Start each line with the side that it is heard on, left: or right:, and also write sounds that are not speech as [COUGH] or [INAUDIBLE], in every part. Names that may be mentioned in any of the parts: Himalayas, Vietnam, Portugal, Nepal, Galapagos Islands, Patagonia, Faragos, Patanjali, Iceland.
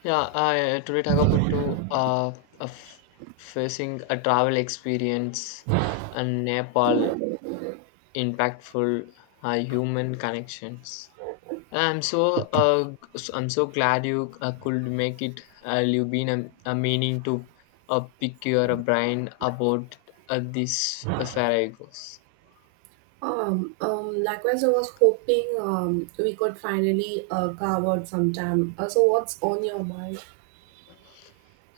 left: Yeah, I today talk about to a f- facing a travel experience and Nepal impactful human connections. I'm so uh, I'm so glad you could make it. You've been a meaning to pick your brain about this Faragos.
right: Likewise, I was hoping we could finally carve out some time. So, what's on your mind?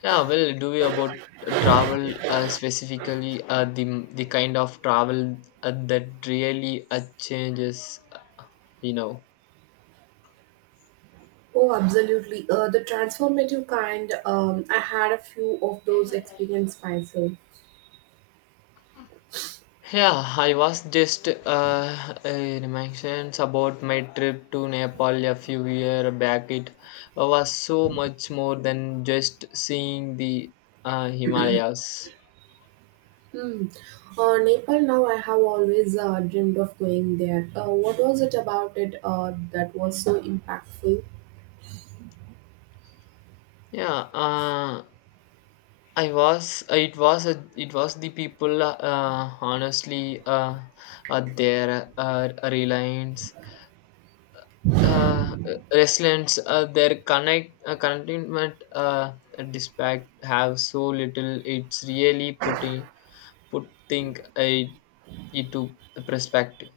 left: Yeah, well, do we about travel specifically the kind of travel that really changes, you know.
right: Oh, absolutely. The transformative kind, I had a few of those experiences myself.
left: Yeah, I was just mentions about my trip to Nepal a few years back. It was so much more than just seeing the Himalayas.
right: Hmm. Nepal, now I have always dreamed of going there. What was it about it that was so impactful?
left: Yeah, uh, I was it was it was the people honestly their reliance uh resilience their connect contentment despite have so little. It's really putting put think it into perspective.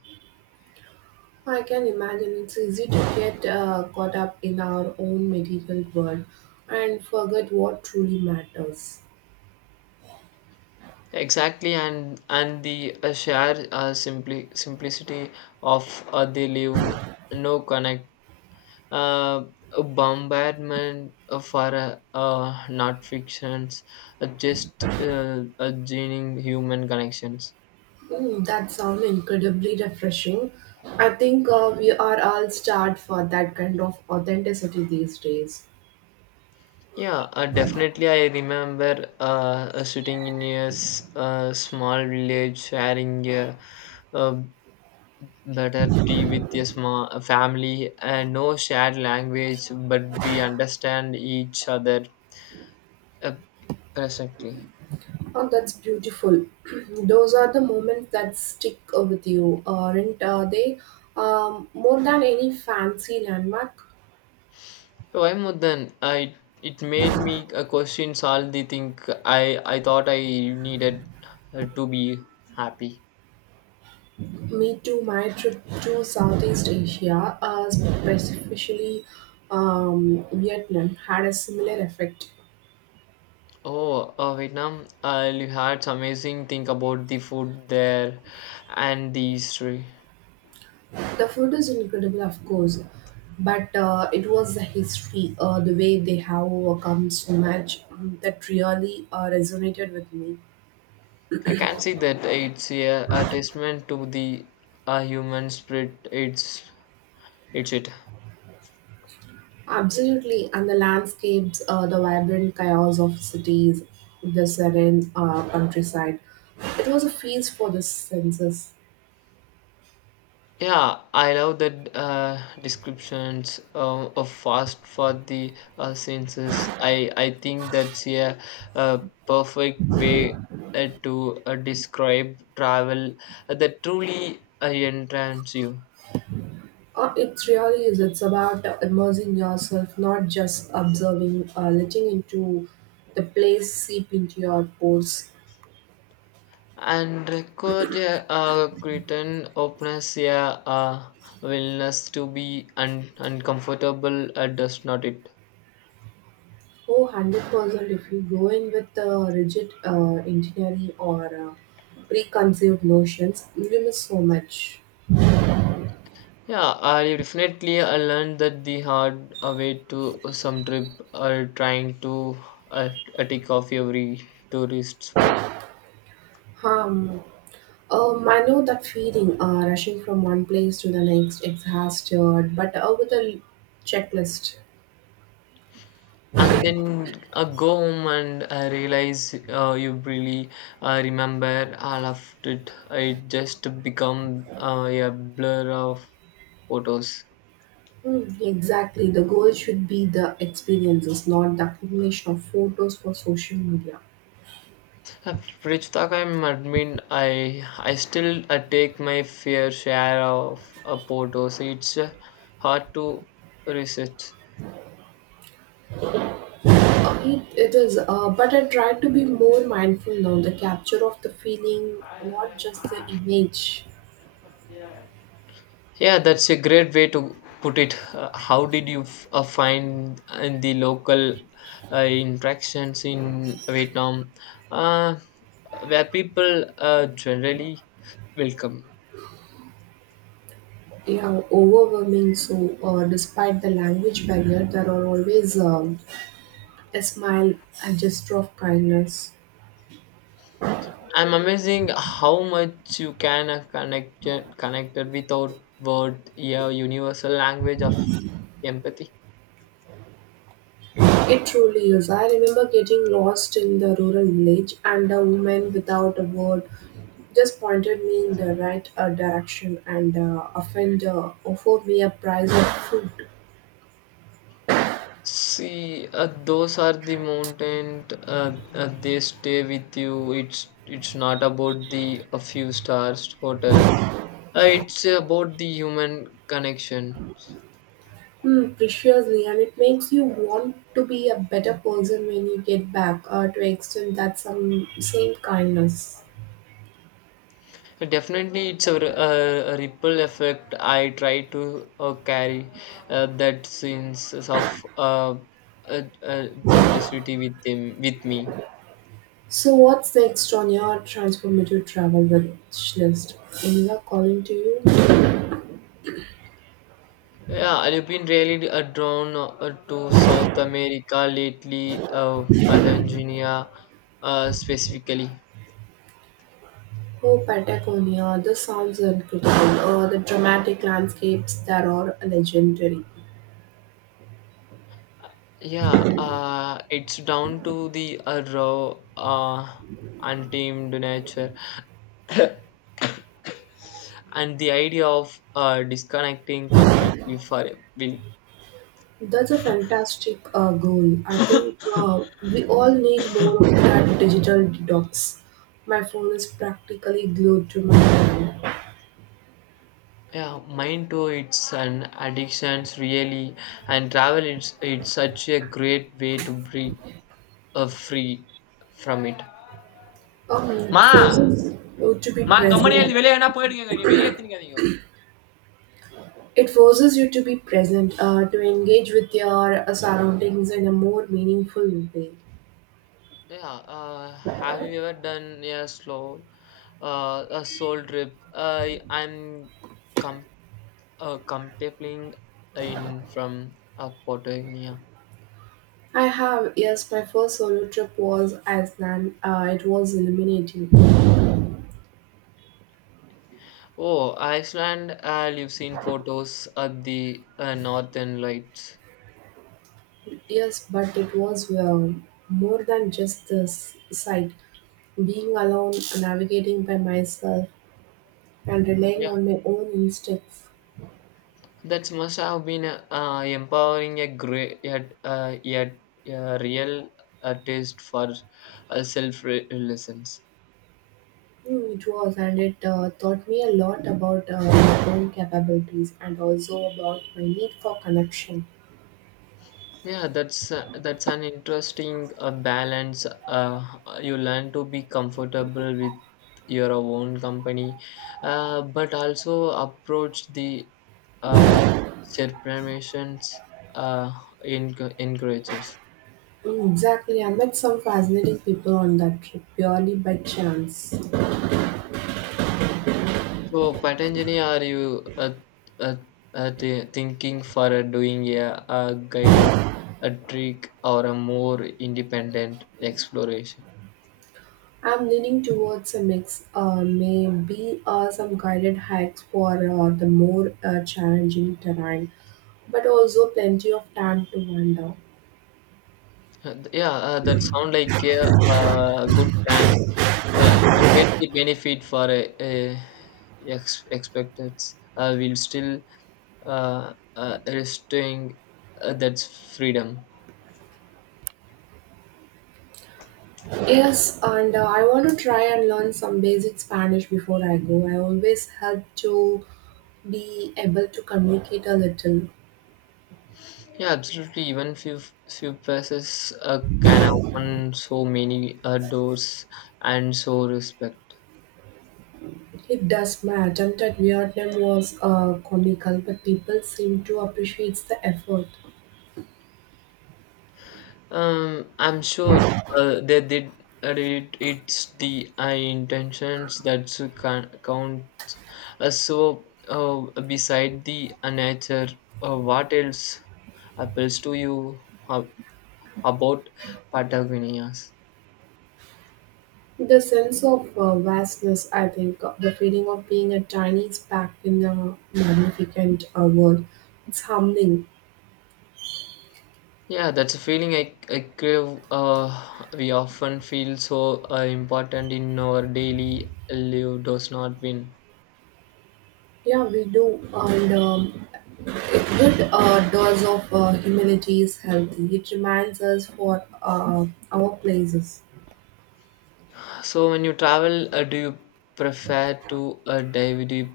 right: I can imagine it's easy to get caught up in our own material world and forget what truly matters.
left: Exactly, and the share simply simplicity of they live, no connect, uh, a bombardment for not fictions, just gaining human connections.
right: Mm, that sounds incredibly refreshing. I think we are all starved for that kind of authenticity these days.
left: Yeah, Definitely. I remember, sitting in small village, sharing a better tea with a family, and no shared language, but we understand each other uh, perfectly.
right: Oh, that's beautiful. [CLEARS THROAT] Those are the moments that stick with you, aren't they? More than any fancy landmark.
left: So I'm more than I. It made me a question all the thing I I thought I needed to be happy.
right: Me too, my trip to Southeast Asia, specifically Vietnam, had a similar effect.
left: Oh, Vietnam! I had some amazing thing about the food there and the history.
right: The food is incredible, of course, but it was the history, the way they have overcome so much that really resonated with me.
left: I can see that it's a testament to the human spirit. It's it.
right: Absolutely, and the landscapes, the vibrant chaos of cities, the serene countryside. It was a feast for the senses.
left: Yeah, I love the descriptions of fast for the senses. I think that's a, uh perfect way to describe travel that truly entrance you.
right: It really is. It's about immersing yourself, not just observing, letting into the place seep into your pores.
left: And record a curtain opens a uh, willingness to be uncomfortable, does not it?
right: Oh, 100% if you go in with rigid engineering or preconceived notions, you miss so much.
left: I learned that the hard way to some trip trying to uh, take off every tourist spot.
right: Um, I know that feeling, rushing from one place to the next, exhausted, but with a checklist.
left: And then go home and I realize you really remember all of it. It just become a blur of photos.
right: Hmm, exactly, the goal should be the experiences, not the accumulation of photos for social media.
left: Uh, Which talk I'm admin, I still take my fair share of photos. It's hard to resist.
right: It is, but I try to be more mindful now, the capture of the feeling, not just the image.
left: Yeah, that's a great way to put it. How did you find the local interactions in Vietnam? Uh, where people generally welcome.
right: Yeah, overwhelming. So, despite the language barrier, there are always a smile a gesture of kindness.
left: I'm amazing how much you can connected without word. Yeah, universal language of empathy.
right: It truly is. I remember getting lost in the rural village, and a woman without a word just pointed me in the right direction and often offered me a prize of food.
left: See, those are the mountain. They stay with you. It's not about the a few stars hotel. It's about the human connection.
right: Hmm, preciously and it makes you want to be a better person when you get back to extend that some same kindness.
left: Definitely, it's a ripple effect. I try to carry that sense of generosity with them with me.
right: So, what's next on your transformative travel wish list? India calling to you?
left: Yeah, I've been really drawn to South America lately, Patagonia specifically.
right: Oh, Patagonia, the sounds are incredible. Oh, the dramatic landscapes that are legendary.
left: Yeah, it's down to the raw, untamed nature and the idea of disconnecting completely for a week.
right: That's a fantastic goal. I think we all need more of that digital detox. My phone is practically glued to my hand.
left: Yeah, mine too. It's an addictions really, and travel it's such a great way to break free from it.
right: It
left: Ma.
right: forces you to be
left: మా గమ్మున
right: present.
left: ఎళ్ళి వెళ్ళేయనా పోయిడుங்க. நீ வெளிய திணிக்காதீங்கோ.
right: It forces you to be present, to engage with your surroundings in a more meaningful way.
left: Yeah, uh, have you ever done a slow, a soul trip? Uh, I'm com contemplating in from Portugal.
right: I have, yes, my first solo trip was Iceland. It was illuminating.
left: Oh, Iceland. You've seen photos of the northern lights.
right: Yes, but it was well, more than just the sight. Being alone, navigating by myself, and
left: Yeah,
right: relying on my own instincts.
left: that must have been empowering a great yet yet a real taste for self-reliance.
right: Mm, it was, and it taught me a lot about my own capabilities and also about my need for connection.
left: That's an interesting balance. You learn to be comfortable with your own company, but also approach the uh, surprimations uh, in encourages.
right: Mm, exactly. I met some fascinating people on that trip purely by chance.
left: So, Patanjali, are you uh, thinking for doing a guided a trick or a more independent exploration?
right: I'm leaning towards a mix, maybe some guided hikes for the more challenging terrain, but also plenty of time to wander.
left: Yeah, that sound like a good plan. You get the benefit for a expected will still restoring that's freedom.
right: Yes, and I want to try and learn some basic Spanish before I go. I always help to be able to communicate a little.
left: Yeah, absolutely, even few passes can open so many doors and so respect.
right: It does. My attempt at Vietnam was comical, but people seem to appreciate the effort.
left: I'm sure they did. It's the intentions that counts. So, beside the nature, what else appeals to you ab- about Patagonias?
right: The sense of vastness, I think, the feeling of being a tiny speck in a magnificent world. It's humbling.
left: Yeah, that's a feeling I crave. We often feel so important in our daily life does not win.
right: Yeah, we do. And a good dose of humility is healthy. It reminds us for our places.
left: So when you travel, do you prefer to dive deep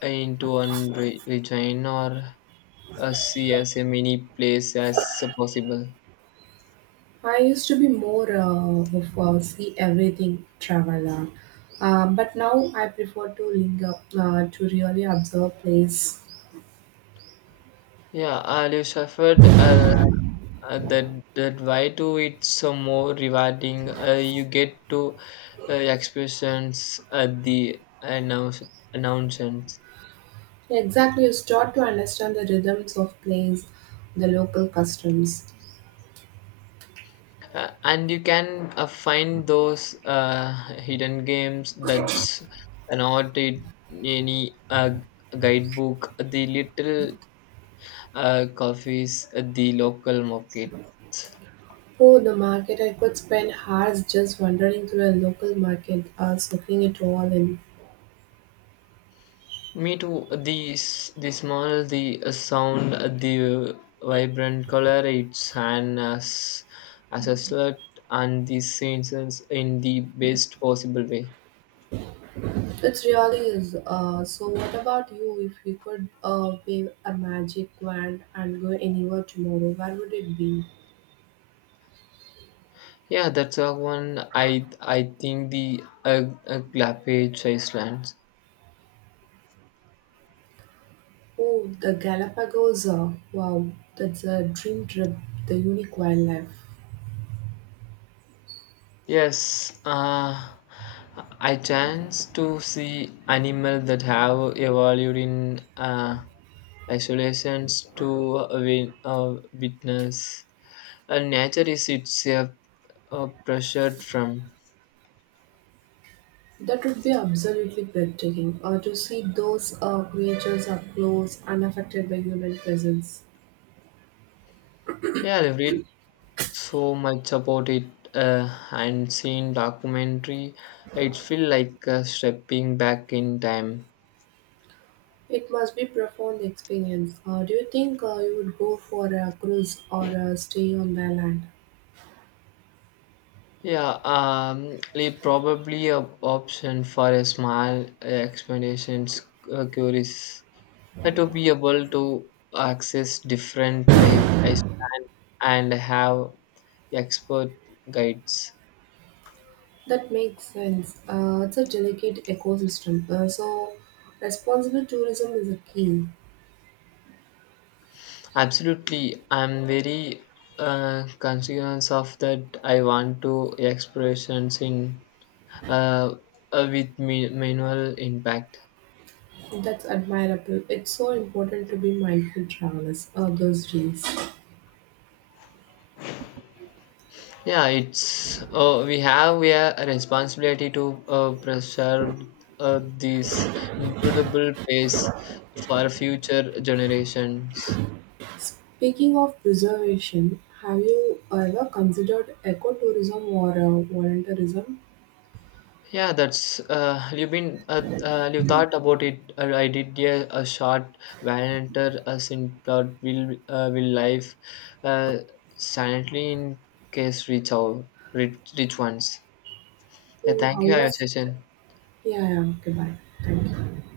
left: into one region or see as a many place as possible?
right: I used to be more of a see everything traveler, but now I prefer to linger to really observe place.
left: Yeah, you suffered that why do it's so more rewarding. You get to experience at the announcements.
right: Exactly, you start to understand the rhythms of place, the local customs.
left: And you can find those hidden games that's not in any guidebook, the little coffees at the local markets.
right: Oh, the market! I could spend hours just wandering through a local market, soaking it all in.
left: Me too, the, the small, the sound, the vibrant color, it's an as a slut and the senses in the best possible way.
right: It really is. So, what about you? If you could wave a magic wand and go anywhere tomorrow, where would it be?
left: Yeah, that's a one. I think the Claphage Islands.
right: Oh, the Galapagos. Wow, that's a dream trip. The unique wildlife.
left: Yes, I chance to see animal that have evolved in isolations to win, witness. Nature is itself pressured from.
right: That would be absolutely breathtaking to see those creatures up close, unaffected by human presence.
left: Yeah, I've read so much about it and seen documentary. It feel like stepping back in time.
right: It must be profound experience. Do you think you would go for a cruise or a stay on the land?
left: Yeah, like probably a option for a small expeditions, curious to be able to access different I and have expert guides.
right: That makes sense. It's a delicate ecosystem, so responsible tourism is a key.
left: Absolutely, I'm very conscious of that. I want to explorations in uh, with minimal impact.
right: That's admirable. It's so important to be mindful travelers those days.
left: Yeah, it's we have a responsibility to preserve this incredible place for future generations.
right: Speaking of preservation, have you ever considered ecotourism or volunteerism?
left: Yeah, that's You've been you thought about it. I did, yeah, a short Valenter as in plot will life uh, silently in case reach out rich, rich ones. Yeah,
right: Oh,
left: thank
right: how
left: you for your
right: was.
left: session.
right: Yeah, yeah, okay, bye. Thank you.